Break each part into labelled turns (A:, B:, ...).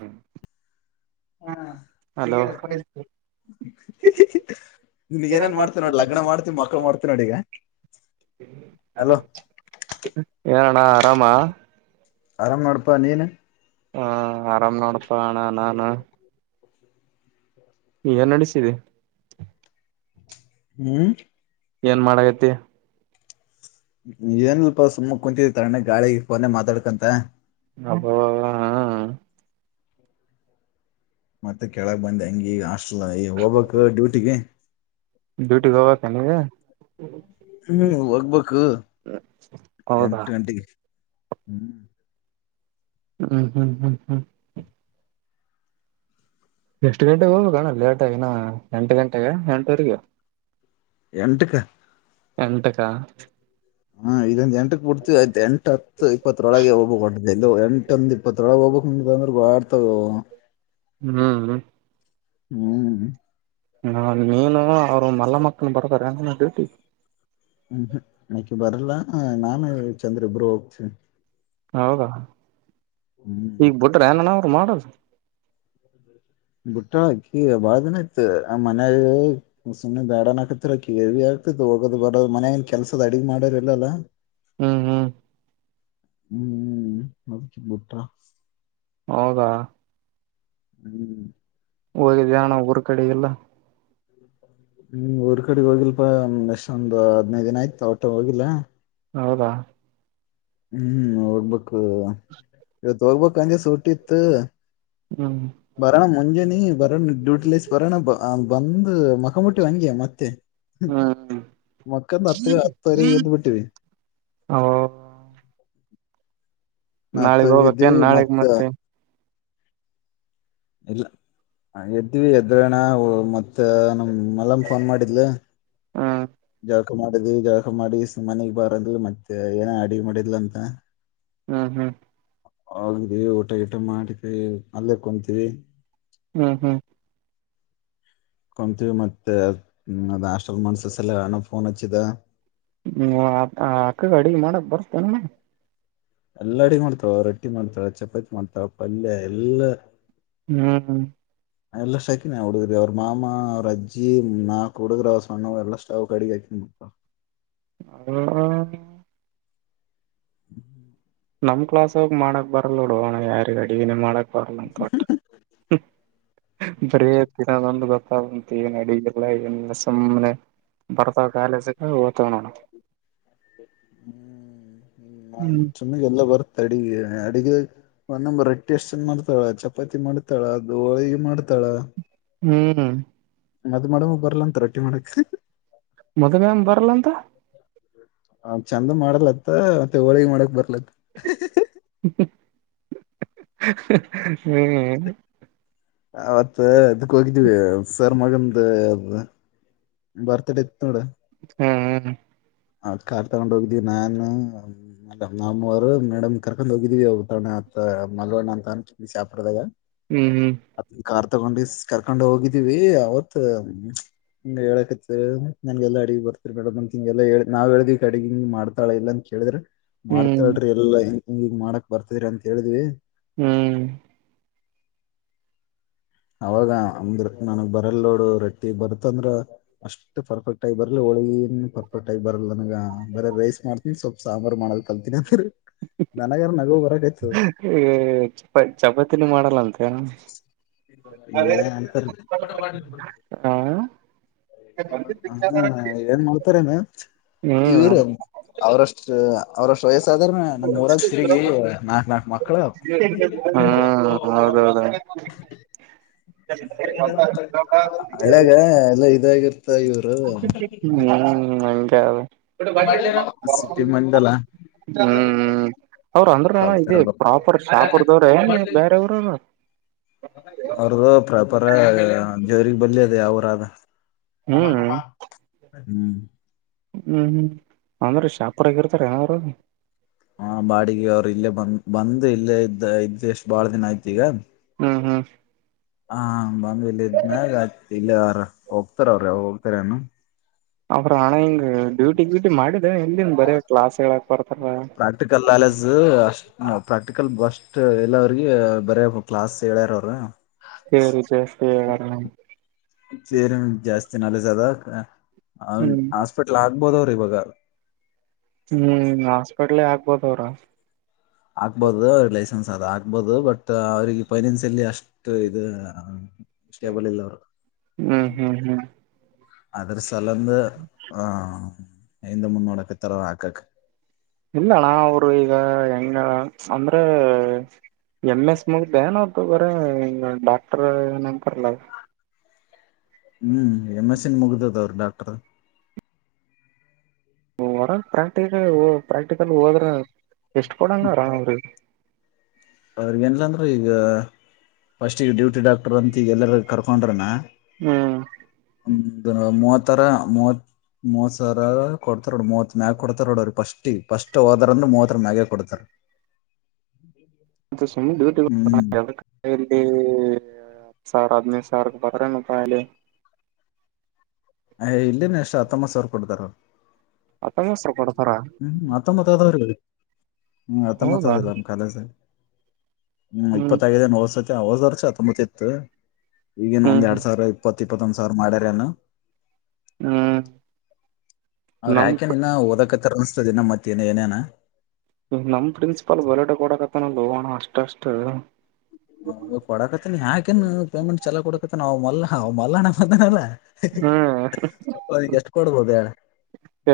A: ಹುಂ
B: [inaudible] ನಿನ್ಗ್ ಏನ್ನ ಮಾಡ್ತತಿವಿ ನೋಡ್ ಲಗ್ನ ಮಾಡ್ತತಿವಿ ಮಕ್ಳ ಮಾಡ್ತವಿ ನೋಡ ಈಗ. ಅಲೋ
A: ಏನಣ್ಣ ಆರಾಮಾ.
B: ಆರಾಮ್ ನೋಡ್ಪಾ ನೀನ.
A: ಹ ಆರಾಮ್ ನೋಡ್ಪ ಅಣ್ಣ ನಾನು. ಏನ್ ನಡ್ಸಿದಿ.
B: ಹ್ಮ್.
A: ಏನ್ ಮಾಡಗತ್ತಿ.
B: ಏನಿಲ್ಪ ಸುಮ್ಮ್ ಕುಂತಿವಿ ತಣ್ಗ ಗಾಳಿಗಿ ಫೋನ್ಯಗ ಮಾತಾಡ್ಕಂತ.
A: ಹಬ್ಬಬಾ ಹಾ.
B: ಮತ್ತೆ ಕೆಳಗ್ ಬಂದ್ಯಾ ಹೆಂಗೆ ಹಾಸ್ಟೆಲ್ ಹೋಗ್ಬೇಕ್ ಡ್ಯೂಟಿಗಿ.
A: ಡ್ಯೂಟಿಗಿ ಹೋಗ್ಬೇಕನೀಗ.
B: ಹ್ಮ್ ಹೋಗ್ಬೇಕ
A: ಹೌದಾ
B: ಎಂಟ ಗಂಟೆಗಿ ಹ್ಮ್.
A: ಹ್ಮ್ ಹ್ಮ್ ಹ್ಮ್ ಹ್ಮ್. ಎಷ್ಟ ಗಂಟೆಗೆ ಹೋಗಬೇಕಣ್ಣ ಲೇಟಾದ ಇನಾ ಎಂಟ ಗಂಟೆಗಏನ್ ಎಂಟುವರಿಗಿ.
B: ಎಂಟಕ್ಕ.
A: ಎಂಟಕ್ಕ.
B: ಹ್ಮ ಇಲ್ಲಿಂದ ಎಂಟಕ್ ಬಿಡ್ತಿವಿ ಆಯ್ತ್. ಎಂಟ್ ಹತ್ತ ಇಪ್ಪತ್ರೋಳಗೆ [unintelligible] [unintelligible]
A: ಹ್ಮ್.
B: ಹ್ಮ್.
A: ಹಾ ನೀನು ಅವ್ರು ಮಲ್ಲಮಕ್ಕನು ಬರ್ [unintelligible] ಡ್ಯೂಟಿಗಿ.
B: ಹ್ಮ್ ಹ್ಮ್ ಅಕ್ಕಿ ಬರಲ್ಲ ನಾನ ಚಂದ್ರ ಇಬ್ಬರೇ ಹೋಗ್ತಿವಿ.
A: ಹೌದಾ
B: ಹ್ಮ್
A: ಈಗ ಬಿಟ್ರ ಏನ್ ಅಣ್ಣ ಅವ್ರು ಮಾಡದ.
B: [inaudible] ಬಿಟ್ಟಾಳ್ ಅಕಿ ಬಾಳ್ ದಿನ ಆಯ್ತ. ಆ ಮನೆಗ ಸುಮ್ಮನೆ ಬ್ಯಾಡನಕತ್ತೀರಾ ಅಕಿ [unintelligible] ಹೋಗೋದ ಬರದ ಮನೇಗ ಕೆಲ್ಸದ ಅಡಿಗಿ ಮಾಡೋರ್ ಇಲ್ಲ ಅಲ್ಲಾ.
A: ಹ್ಮ್ ಹ್ಮ್.
B: ಹ್ಮ್ ಅದ್ಕೆ ಬಿಟ್ಟಳ.
A: ಹೌದಾ.
B: ಹ್ಮ್.
A: ಹೋಗಿದ್ಯಾ ಅಣ್ಣ ಊರ್ ಕಡಿಗೆಲ್ಲಾ.
B: [inaudible] ಹ್ಮ ಊರ್ ಕಡಿ ಹೋಗಿಲ್ಪಾ ಎಷ್ಟೊಂದ ಹದನೈದ್ ದಿನ ಆಯ್ತ ಒಟ್ಟ ಹೋಗಿಲ್ಲಾ.
A: ಹೌದಾ.
B: ಹ್ಮ್ ಹೋಗ್ಬೇಕ ಇವತ್ ಹೋಗ್ಬೇಕ ಅಂದೇ ಸೂಟ್ಟಿತ್ತ.
A: ಹ್ಮ್.
B: ಬರಣ ಮುಂಜನಿ ಬರಣ್ ಡ್ಯೂಟಿ ಲೇಸ್ ಬರಣ ಬಂದ ಮಕ್ಕಬುಟ್ಟಿವಿ ಹಂಗೆ. ಮತ್ತೆ
A: ಹ್ಮ್
B: ಮಕಂದ ಹತ್ತ ಹತ್ತುವರಿಗಿ ಎದ್ದು ಬಿಟ್ಟಿವಿ.
A: ಹೌ ನಾಳಿಗಿ
B: ಹತ್ತುವರೆಗೆ
A: ಹೋಗ್ಬೇಕ ಏನ್
B: ಎದ್ದಿವಿ
A: ನಾಳಿಗಿ
B: ಮತ್ತ
A: ಮತ್ತೆ.
B: ಇಲ್ಲ ಎದ್ದೀವಿ ಎದ್ದಳಣ ಮತ್ತ ನಮ್ಮ ಮಲ್ಲಮ್ಮ ಫೋನ್ ಮಾಡಿದ್ಲ.
A: ಹಾ.
B: ಜಳ್ಕ ಮಾಡಿದ್ವಿ ಜಳ್ಕ ಮಾಡಿ ಸುಮ್ಮ್ ಮನಿಗಿ ಬಾರಂದಿವಿ ಮತ್ತೆ ಏನ ಅಡಿಗಿ ಮಾಡಿದ್ಲ ಅಂತ.
A: ಹ್ಮ್ ಹ್ಮ್.
B: ಹೋಗೀದವಿ ಊಟ ಗಿಟ ಮಾಡಿದ್ವಿ ಅಲ್ಲೇ ಕುಂತವಿ.
A: ಹ್ಮ ಹ್ಮ
B: ಕುಂತ್ವಿ ಮತ್ತೆ ಅದ್ ಅದ್ ಹಾಸ್ಟೆಲ್ ಮಾಡ್ಸು ಸಲವಾಗಿ ಅಣ್ಣಾ ಫೋನ್ ಹಚ್ಚಿದ.
A: ಹ್ಮ್ ವಾ ಅಕ್ಕಗ ಅಡಿಗಿ ಮಾಡಾಕ ಬರತ್ತನ.
B: ಎಲ್ಲಾ ಅಡಿಗಿ ಮಾಡ್ತಾಳ್ ರೊಟ್ಟಿ ಮಾಡ್ತಾಳ್ ಚಪಾತಿ ಮಾಡ್ತಾಳ್ ಪಲ್ಯ ಎಲ್ಲಾ
A: ಹ್ಮ್ ಹ.
B: ಎಲ್ಲಷ್ಟ ಹಾಕಿನಿ ಹುಡುಗ್ರಿಗ್ ಅವ್ರ ಮಾಮಾ ಅವ್ರ ಅಜ್ಜಿ ನಾಕ್ ಹುಡುಗ್ರ ಅವ ಸಣ್ಣವು ಎಲ್ಲಾ ಸ್ಟ ಅವ್ ಕಡೆಗೆ ಹಾಕಿನಿ
A: [unintelligible] ನಮ್ ಕ್ಲಾಸ್ ಒಳಗ ಮಾಡಕ್ ಬರಲ್ಲ ನೋಡೊ ಅಣ್ಣ ಯಾರಿಗ್ ಅಡಿಗಿನೆ ಮಾಡಕ್ ಬರಲ್ಲ ಅಂತ ಒಟ್ಟ ಬರೆ ತಿನ್ನದೊಂದು ಗೊತ್ತ ಅವಕ ಎನ್ ಅಡಿಗ ಬರಲ್ಲ ಏನ್ ಇಲ್ಲ ಸುಮ್ನೆ ಬರ್ತಾವ ಕಾಲೇಜಗ ಒತಾವ ನೋಡ ಹ್ಮ್
B: ಚಿನ್ನುಗ್ ಎಲ್ಲ ಬರತ್ ಅಡಿಗಿ ಅಡಿಗ್ ಒನ್ನ ನಂಬರ್ ರೊಟ್ಟಿ ಅಷ್ಟಂದ ಮಾಡ್ತಾಳ ಚಪಾತಿ ಮಾಡ್ತಾಳ ಅದು ಹೋಳಿಗಿ ಮಾಡ್ತಾಳ
A: ಹ್ಮ್.
B: ಮದು ಮ್ಯಾಡಮ್ ಗು ಬರಲ್ಲ ಅಂತ ರೊಟ್ಟಿ ಮಾಡಕ್
A: ಮದು ಮ್ಯಾಮ್ ಗ್ ಬರಲ್ಲ ಅಂತ.
B: ಹ ಚೆಂದ ಮಾಡಲತ್ತ ಮತ್ತೆ ಹೋಳಿಗಿ ಮಾಡಕ್ ಬರಲ್ಲತ್ತ.
A: ಹ್ಮ್.
B: ಅವತ್ ಇದಕ್ಕ ಹೋಗಿದ್ದೀವಿ ಸರ್ ಮಗಂದ ಅ ಬರ್ತ್ಡೇ ಇತ್ತ ನೋಡ
A: ಹ್ಮ್ ಹ್ಮ.
B: ಆ ಕಾರ್ ತಗೊಂಡ್ ಹೋಗಿದ್ವಿ ನಾನ್ ನಮ್ಮ್ವರು ಮೇಡಮ್ ಕರ್ಕೊಂಡ್ ಹೋಗಿದೀವಿ ಅತ್ತ ಮಲ್ಲು ಅಣ್ಣಾ ಅಂತ ಅಂತ ಬಿಜಾಪುರದಾಗ.
A: ಹ್ಮ್ ಹ್ಮ್.
B: ಅದ ಕಾರ್ ತಗೊಂಡಿಸ ಕರ್ಕೊಂಡ್ ಹೋಗಿದ್ದೀವಿ ಅವತ್ ಹಂಗ ಹೇಳಕತ್ತಿದ್ರ ನನಗೆಲ್ಲ ಅಡಿಗಿ ಬರತ್ತರಿ ಮೇಡಮ್ ಅಂತ ಹಿಂಗೆಲ್ಲಾ ಹೇಳಾಕತ್ತಿದ್ರ ನಾವ್ ಹೇಳ್ದಿವ ಇಕಡಿಗಿ ಮಾಡ್ತಾಳ ಇಲ್ಲ ಅಂತ ಕೇಳಿದ್ರ
A: ಹ್ಮ್ ಹ್ಮ್
B: ಮಾಡ್ತಾಳ್ರಿ ಇಲ್ಲಾ ಈಗ ಮಾಡಕ್ ಬರ್ತದರಿ ಅಂತ ಹೇಳಿದ್ವಿ
A: ಹ್ಮ್.
B: ಅವಾಗ ಆ ಅಂದ್ರ ನನಗ್ ಬರಲ್ ನೋಡು ರೊಟ್ಟಿ ಬರ್ತಂದ್ರ ಅಷ್ಟ ಟ್ಟ್ ಪರ್ಫೆಕ್ಟ್ ಆಗಿ ಬರಲ್ಲ ಹೋಳಗಿನ್ ಪರ್ಫೆಕ್ಟ್ ಆಗಿ ಬರಲ್ಲ ನನಗ ಬರೇ ರೈಸ್ ಮಾಡ್ತೀನ್ ಸ್ವಲ್ಪ ಸಾಂಬಾರ ಮಾಡದ ಕಲ್ತೀನಿ ಅಂದ್ರ ನನಗರ ನಗು ಬರಾಕತ್ತ್
A: ಈ ಚಪಾ ಚಪಾತಿನ ಮಾಡಲ್ಲಂತ
B: ಇಲ್ಲಾ ಅಂತ.
A: ಹಾ
B: ಹ ಏನ್ ಮಾಡ್ತಾರನ
A: ಹ್ಮ್
B: ಇವ್ರ ಅವರಷ್ಟ ಅವ್ರಷ್ಟ್ ವಯಸ್ಸಾದವ್ರನ ನಮ್ ಊರಾಗ್ ತಿರಗಿ ನಾಕ್ ನಾಕ್ ಮಕ್ಳ ಆವ
A: ಹೌದೌದ
B: ಹಳ್ಳಾಗ ಎಲ್ಲ ಇದು ಆಗ್ ರ್ತದ ಇವರು
A: ಹ್ಮ್ ಹಂಗ ಅದ
B: ಸಿಟಿ ಮಂದೆಲ್ಲ
A: ಹ್ಮ್ ಅವ್ರ ಅಂದ್ರನು ಮಾಮ ಇದೇ ಪ್ರಾಪರ್ ಶಾಪುರ್ದವ್ರೆನ್ ಬ್ಯಾರೆ ಊರಾವ್ರ್
B: ಅವ್ರ್ದ ಪ್ರಾಪರ ದೇವ್ರಿಗ ಬಲ್ಲೆ ಅದ ಯಾವುರದ
A: ಹ್ಮ್
B: ಟಮ್ಯಾಟಪ್ಪ ಹ್ಮ.
A: ಹ್ಮ್ ಹ್ಮ್ ಅಂದ್ರೀ ಶಾಪುರಗ ಇರ್ತಾರ ಅವರು
B: ಹಾ ಬಾಡಿಗೆ ಅವ್ರು ಇಲ್ಲೇ ಬಂದ ಬಂದ್ ಇಲ್ಲೇ ಇದ್ದ ಇದ್ದ್ ಎಷ್ಟು ಬಾಳ ದಿನ ಆಯ್ತ ಈಗ
A: ಹ್ಮ ಹ್ಮ
B: ಹ ಬಂದ ಇಲ್ಲಿ ಇದನಾಗ ಇಲ್ಲಿ ಅವ್ರ ಹೋಗ್ತಾರ ಅವ್ರ ಯಾವಾಗ ಹೋಗ್ತಾರ ಏನು
A: ಅವ್ರಾ ಹಣ ಹಂಗ ಡ್ಯೂಟಿಗ್ ಗುಯ್ಟಿ ಮಾಡಿದ ಎಲ್ಲಿಂದ ಬರೇ ಕ್ಲಾಸ್ ಹೇಳಾಕ್ ಬರ್ತಾರ
B: ಪ್ರಾಕ್ಟಿಕಲ್ ನಾಲೆಜ್ ಅಷ್ಟ ಹ ಪ್ರಾಕ್ಟಿಕಲ್ ಬಸ್ಟ್ ಎಲ್ಲ್ರಗ ಬರ ಕ್ಲಾಸ್ ಹೇಳ್ಯಾರ ಅವ್ರ
A: [unintelligible]
B: ಸೇರಿ ಜಾಸ್ತಿ ನಾಲೆಜ್ ಅದ
A: ಹ್ಮ್
B: [unintelligible] ಸ್ಟ್ ಆಗ್ಬೋದ್ ಅವ್ರ ಇವಾಗ
A: ಹ್ಮ್ ಹಾಸ್ಪಿಟ್ಲ್ ಆಗ್ಬೋದ ಅವ್ರ
B: ಆಗ್ಬಹದು ಅವ ಲೈಸೆನ್ಸ್ ಅದ ಆಗ್ಬಹದು ಬಟ್ ಅವ್ರಿಗೆ ಫೈನೆನ್ಸ್ ಅಲ್ಲಿ ಅಷ್ಟ್ ಇದು ಸ್ಟೇಬಲ್ ಇಲ್ಲ ಅವರು
A: ಹ್ಮ್ ಹ್ಮ್ ಹ್ಮ್
B: ಅದ್ರ ಸಲಂದು ಆಹ ಹಿಂದ ಮುನ್ನೋಡಕ್ಕೆ ತರ ಹಕಕ್
A: ಇಲ್ಲಣ್ಣ ಅವರು ಈಗ ಹೆಂಗ ಅಂದ್ರೆ ಎಂ ಎಸ್ ಮುಗ ಬೇನೋತ್ತು [unintelligible] ಡಾಕ್ಟರ್ ಏನ್ ಅಂತಾರಲ್ಲ
B: ಹ್ಮ್ ಎಮ್ಸ್ಸನ್ ಮುಗ್ದದ ಅವ್ರರು ಡಾಕ್ಟರ್
A: ಹೊರ ಪ್ರಾಕ್ಟಿಕಲ್ ಪ್ರಾಕ್ಟಿಕಲ್ ಹೋದ್ರ ಎಷ್ಟು ಕೊಡಂಗರ ಅವ್ರ
B: ಎಲಂದ್ರು ಈಗ ಫಸ್ಟ್ ಈಗ ಡ್ಯೂಟಿ ಡಾಕ್ಟರ್ ಅಂತ ಈಗ ಎಲ್ಲರ ಕರ್ಕೊಂಡ್ರನಾ
A: ಹ್ಮ
B: ಮೂವತ್ತರ ಮೂವತ್ ಮೂವತ್ ಸವ್ರ ಕೊಡ್ತಾರ ನೋಡ್ ಮೂವತ್ ಮ್ಯಾಗ ಕೊಡ್ತಾರ ನೋಡ ಅವ್ರೀ ಫಸ್ಟ ಫಸ್ಟ್ ಹೋದ್ರಂದ ಮೂವತ್ತರ ಮ್ಯಾಗೆ ಕೊಡ್ತಾರ ಹ [unintelligible]
A: ಸುಮ್ನೆ ಡ್ಯೂಟಿ [unintelligible] ಎಲ್ಲಿ ಹತ್ತು ಸಾವರ ಹದಿನೈದು ಸಾವಿಗೆ ಬರ್ರ ರೂಪಾಯಲಿ
B: ಅಯ ಇಲ್ಲಿನ ಎಷ್ಟ್ ಹತ್ತೊಂಬತ್ ಸಾವಿರ ಕೊಡ್ತಾರ
A: ಹತೋಬತ್ತು ಸಾವ್ರ ಕೋಡ್
B: ಹ್ಮ್ ಹತ್ತೊಬತ್ ಆದ ಹ್ಮ ಹತ್ತೊಬತ್
A: ಹ್ಮ್
B: ಆದ ನಮ್ ಕಾಲೇಜಲ್ಲಿ ಹ್ಮ್ ಇಪ್ಪತ್ತಗಿದೆ ಹೊವಸತಿ ಹೋದ ವರ್ಷ ಹತ್ತೊಂಬತ್ ಇತ್ತು ಈಗಿನ್
A: ಹ್ಮ್
B: ಒಂದ್ ಎರಡ್ ಸಾವಿರ ಇತ್ತು ಇಪತ್ತ್ ಇಪ್ಪತ್ತೊಂದ್ ಸಾವರ್ ಮಾಡಾರೆನೊ
A: ಹ್ಮ್
B: ಅವ್ರ
A: ನಮ್
B: ಯಾಕೆನ್ ಇನ್ನ ಓದಕತ್ತ ಅನ್ಸ್ತದನ್ನ ಮತ್ತಏನ ಏನೇನ
A: ನಮ್ ಪ್ರಿನ್ಸಿಪಲ್ ಬರಟ ಕೊಡಕತ್ತನಲ್ಲ ಅವ ಅಷ್ಟಷ್ಟ
B: ಹ ಕೊಡಕತ್ತನ ಯಾಕನ್ ಪೇಮೆಂಟ್ ಚಲ ಕೊಡಕತ್ತನ್ ಅವ ಮಲ್ಲ ಅವ ಮಲ್ಲಣ್ಣ ಮತನಲ್ಲ
A: ಹ್ಮ್
B: ಅದ್ಕ್ ಎಷ್ಟು ಕೊಡ್ಬಹದು ಹೇಳ?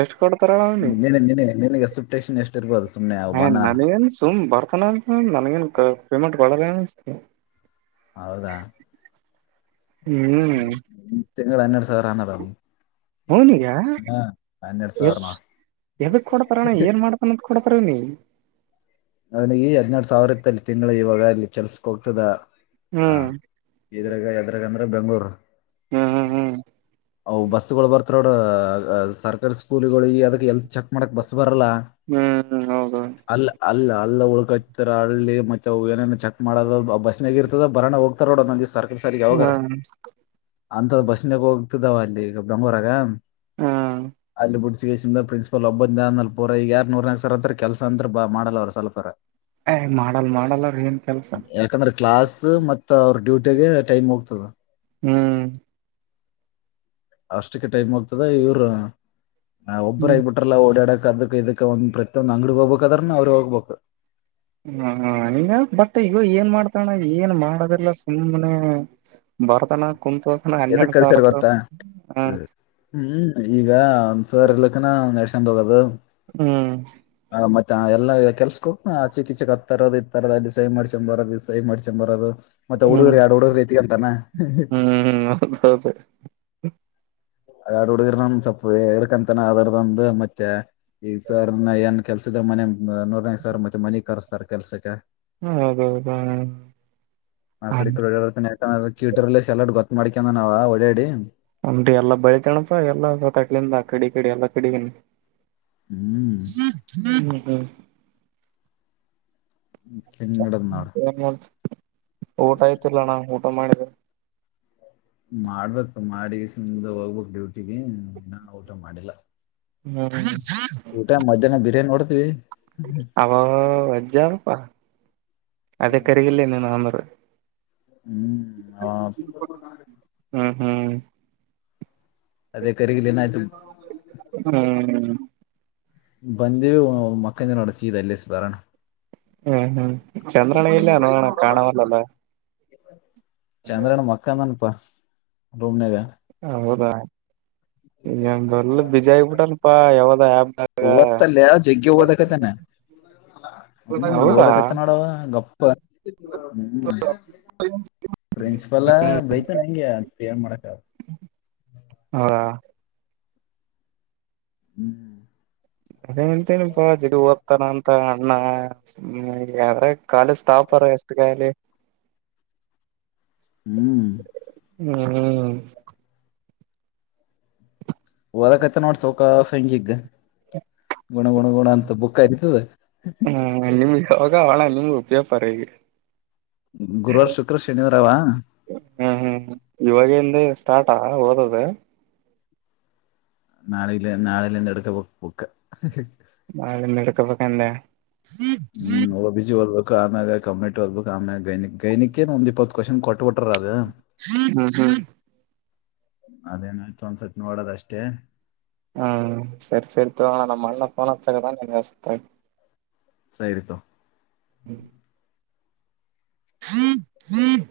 A: ಎಷ್ಟ್ ಕೊಡ್ತಾರ ಅವನಿ
B: ನಿಗೆ [unintelligible] ಸ್ಟೇನ್ ಎಷ್ಟ ಇರ್ಬೋದು ಸುಮ್ಮನೆ
A: ಹ ನನಗಏನ್ ಸುಮ್ ಬರ್ತಾನ ಅಂತ ನನ್ಗನ್ ಪೇಮೆಂಟ್ ಕೊಡಲ್ಲ ಅನ್ಸತದ
B: ಹೌದಾ
A: ಹ್ಮ್
B: ತಿಂಗಳು ಹನ್ನೆರಡು ಸಾವ್ರನ್ನ
A: ಅವನಿಗೆ
B: ಹನ್ನೆರಡ್
A: ಎದ
B: ಸಾವಿರ
A: ಎದಕ್ ಕೊಡತರಣ್ಣ ಏನ್ ಮಾಡ್ ನತ್ ಕೊಡತ್ರ ನೀ
B: ಅವನ ಈ ಹದಿನ್ಯೆದು ಸಾವಿರ ಇತ್ತಲ್ಲಿ ತಿಂಗಳು ಇವಾಗ ಅಲ್ಲಿ ಕೆಲ್ಸಕ್ ಹೋಗ್ತದ ಹ
A: ಹ್ಮ್
B: ಇದ್ರ ಯದ್ರಾಗ ಅಂದ್ರೆ ಬೆಂಗ್ಳೂರು
A: ಹ್ಮ್ ಹ್ಮ್ ಹ್ಮ್
B: ಅವು ಬಸ್ಗಳು ಬರ್ತೋವ ನೋಡು ಸರ್ಕಾರಿ ಸ್ಕೂಲ್ಗಳಿಗೆ ಅದಕ್ಕೆ ಎಲ್ತ್ ಚೆಕ್ ಮಾಡಕ್ ಬಸ್ ಬರಲ್ಲ
A: ಹ್ಮ [unintelligible] ಹೌದ
B: ಅಲ್ಲ ಅಲ್ಲ ಅಲ್ಲ ಉಳ್ಕಾತಾರ ಹಳ್ಳಿ ಮತ್ತೆ ಏನ್ ಚೆಕ್ ಮಾಡದ ಬಸ್ನಾಗ ಇರ್ತದ ಬರಾನ ಹೋಗ್ತಾರ ನೋಡ ನಂದ ಸರ್ಕ ಸರ್ಕ ಯಾವಾಗರ
A: ಹ್ಮ್
B: ಅಂತ ಬಸ್ನಾಗ ಹೋಗ್ತಿದಾವ ಅಲ್ಲಿ ಈಗ ಬೆಂಗ್ಳೂರಾಗ
A: ಹ್ಮ್
B: ಅಲ್ಲಿ ಬೀಡಸಿಕಸ ಪ್ರಿನ್ಸ್ ಸ್ವಲ್ಪ ಒಬ್ಬಂದ ಜನ್ ಪೋರ ಈಗ ಯಾರ್ ನೂರ್ ನಾಕ ಸರ್ ಅತ್ರ ಕೆಲಸ ಅಂತ ಬಾಳ ಮಾಡಲ್ಲವ ಅವ ಸ್ವಲ್ಪಾರ
A: ಏ ಮಾಡಲ್ ಮಾಡಲ್ಲ ರೀ ಏನ್ ಕೆಲ್ಸಾ
B: ಯಾಕಂದ್ರ ಕ್ಲಾಸ್ ಮತ್ತ ಅವ್ರ ಡ್ಯೂಟಿಗೆ ಟೈಮ್ ಹೋಗ್ತದ
A: ಹುಂ
B: ಅಷ್ಟಕ್ಕೆ ಟೈಮ್ ಹೋಗ್ತದೆ ಇವರು
A: ಹ್ಮ
B: ಒಬ್ಬರಾಗಿಬಿಟ್ಟ್ ಎಲ್ಲ ಓಡಕ್ ಅದಕ್ ಇದಕ್ ಒಂದ ಪ್ರತಿಯೊಂದ ಅಂಗಡಿ ಹೋಗ್ಬೇಕ ಅದ್ರೂ ಅವ್ರು ಹೋಗ್ಬೇಕ
A: ಹ ಈಗ ಬಟ್ ಈಗ ಏನ್ ಮಾಡೊದ ಏನ್ ಮಾಡದೆಲ್ಲಾ ಸುಮ್ಮನೆ ಬರ್ದಾನ ಕುತ್ರ್ತಾನ
B: ಎದಕ್
A: ಹನ್ನೆರಡು ಸಾವಿರದ ಹಾ
B: ಹುಂ ಈಗ ಒಂದ್ಸರ್ ಇರ್ಲಕ್ಕನ ಒಂದ್ ರೇಷನ್ ತಗೊಳೋದು
A: ಹುಂ
B: ಹ ಮತ್ತೆ ಎಲ್ಲಾ ಕೆಲ್ಸಕ ಹೋಕ್ತ ಆ ಚಿಕ್ ಚಿಕ್ ಹತ್ತರದ ಇತರದ ಅಲ್ಲಿ ಸಹಿ ಮಾಡ್ಕೊಂಡ್ ಬರೋದು ಸಹಿ ಮಾಡಿಸ್ಕೊಂಡ ಬರೋದು ಮತ್ತೆ ಹುಡುಗ್ರ ಎರಡು ಹುಡುಗ್ರ ಐತಿಕೋತಾನ
A: ಹುಂ ಹುಂ ಹೌದ ಹೌದ
B: ಆ ಎಡ್ ಹುಡಗ್ರ ನನ್ ಸ್ವಲ್ಪ ಹೇಳ್ಕಂತನ ಅದರದೋಂದು ಮತ್ತೆ ಈಗ ಸರ್ ನ ಎನ್ ಕೆಲ್ಸಿದ್ರ ಮನೆ ನೂರದ ಸರ್ ಮತ್ತೆ ಮನಿ ಕರಸ್ತಾರೆ ಕೆಲ್ಸಕ್ಕೆ
A: ಹೌದೌದು ಹ್ಮ
B: ಆ ಕಡೆ ಈ ಕಡೆ ಹೋಳವರನೆ ಕ್ಯೂಟರ್ಲ್ಲಿ ಸ ಎಲಡ್ ಗೊತ್ ಮಾಡಕಂದ ನಾವ ಓಡಾಡಿ
A: ಒನ್ ಎಲ್ಲಾ ಬೆಳಿತಣಪ ಎಲ್ಲಾ ವತಟ್ಲಿಂದ ಆ ಕಡಿ ಈ ಕಡಿ ಎಲ್ಲಾ ಕಡೆಗಿನು
B: ಹುಂ
A: ಹುಂ ಹುಂ
B: ಹಿಂಗ್ ನಡದ್ ನೋಡ್.
A: ಏ ಊಟಾ ಆಯ್ತಿಲ್ಲಣಾ ಊಟಾ ಮಾಡಿದಾ
B: ಮಾಡ್ಬೇಕ ಮಾರ್ಕೆಸಿಂದ ಹೋಗ್ಬೇಕ್ ಡ್ಯೂಟಿಗಿ ಇನ್ನ ಊಟಾ ಮಾಡಿಲ್ಲಾ
A: ಹುಂ
B: ಮಧ್ಯಾಹ್ನ ಬಿರಿಯಾನಿ ಹೋಡದವಿ
A: ಅಬಬ್ಬ ವಜ್ಜದಪ್ಪಾ ಅದೇ ಕರಿಗಿಲ್ಲ ನೀನು ಹಂಗೆ ಅಂದರ
B: ಹುಂ ಹಾ
A: ಹುಂ ಹುಂ
B: ಅದೇ ಕರಿಗಲನಾಯ್ತು
A: ಹುಂ
B: ಬಂದಿವಿ ಮಕ್ಕಂದ ಸೀದಾ ಇಲ್ಲಿ ಬರೋಣಾ
A: ಹುಂ ಹುಂ ಚಂದ್ರನ ಇಲ್ಲಾ ಅನಾ ಕಾಣವಲ್ಲಾಲ್ಲ
B: ಚಂದ್ರನ ಮಕ್ಕೊಡಾನಪ್ಪ ರೂಮನಾಗ
A: ಹೌದಾ ಪುಲ್ಲ್ ಬಿಜಿ ಆಗ್ಬಿಟನ್ಪಾ ಯಾವದ ಆಪ್ ನಾಗ
B: ಓದ್ತಲ್ಲ
A: ಹ
B: ಹುಂ ಓದಕತ್ ನೋಡವ್ ಗಪ್ಪ ಹ ಪ್ರಿನ್ಸಿಪಾಲ್ ಬೈತನೆ ಹೆಂಗೆ ಏನ್ ಮಾಡಕ ಆಗಲ್
A: ಹಾ
B: ಹುಂ
A: ಎಂತೇನಪ್ಪಾ ಜಿಗು ಓದ್ತಾನ ಅಂತಾ ನಾ ಯಾದ್ರಗ ಕಾಲೇಜ್ ಸ್ಟಾಪರ್ ಎಷ್ಟು ಗಾಲೆ
B: ಹ್ಮ್ಹೂ
A: ಹ್ಮ್ಮ್
B: ಓದಕತ್ತಾನ ನೋಡ್ ಸೌಕಾಸ್ ಹಿಂಗಗ್ ಗೊಣ ಗೊಣ ಗೊಣಾ ಅಂತ ಬುಕ್ ಇದು
A: ಹ್ಮ ನಿಮ್ಗ ಹೊಗಾವಳ್ಳ ನಿಮ್ಗೆ ಪೆಪರ್ ಈಗ
B: ಗುರುವಾರ ಶುಕ್ರ ಶನಿವಾರ ಅವಾ
A: ಹ್ಮ್ ಹ್ಮ್ ಇವಾಗಿಂದ ಸ್ಟಾರ್ಟಾ ಓದದ
B: ನಾಳಿಲೆ ನಾಳಲಿಂದ ಹಿಡಕ ಬೇಕು ಬುಕ್ಕ
A: ನಾಳೆಲಿಂದ ಹಿಡಕಬೇಕ ಅಂದ್ಯಾ
B: ಹ್ಮ್ ಓ ಬಿ ಜಿ ಓದ್ಬೇಕ ಆಮ್ಯಾಗ ಕಂಮೆಟ್ ಓದ್ಬೇಕ ಆಮ್ಯಾಗ ಗೈನಿಕ್ ಗೈನಿಕೇನ್ ಒಂದ್ ಇಪ್ಪತ್ತ್ ಕ್ವಶನ್ ಕೊಟ್ಬಿಟ್ಟ್ ಟ್ರ ಆದ [inaudible]
A: ಹ್ಮ್ ಹ್ಮ್
B: ಅದೇನಿತ್ ಒಂದ್ಸತ್ ನೋಡೋದಷ್ಟೇ.
A: ಹ್ಮ್ ಸರಿ ಸರಿ ತೊಣ್ಣನಮ್ಮನ್ನ ಫೋನ್ ಹಚ್ಚಕತಾನ ನಿಂಗ್ ಹಚ್ತೇನಿ
B: ಸೈರಿ ತೊ.
A: [unintelligible] [inaudible]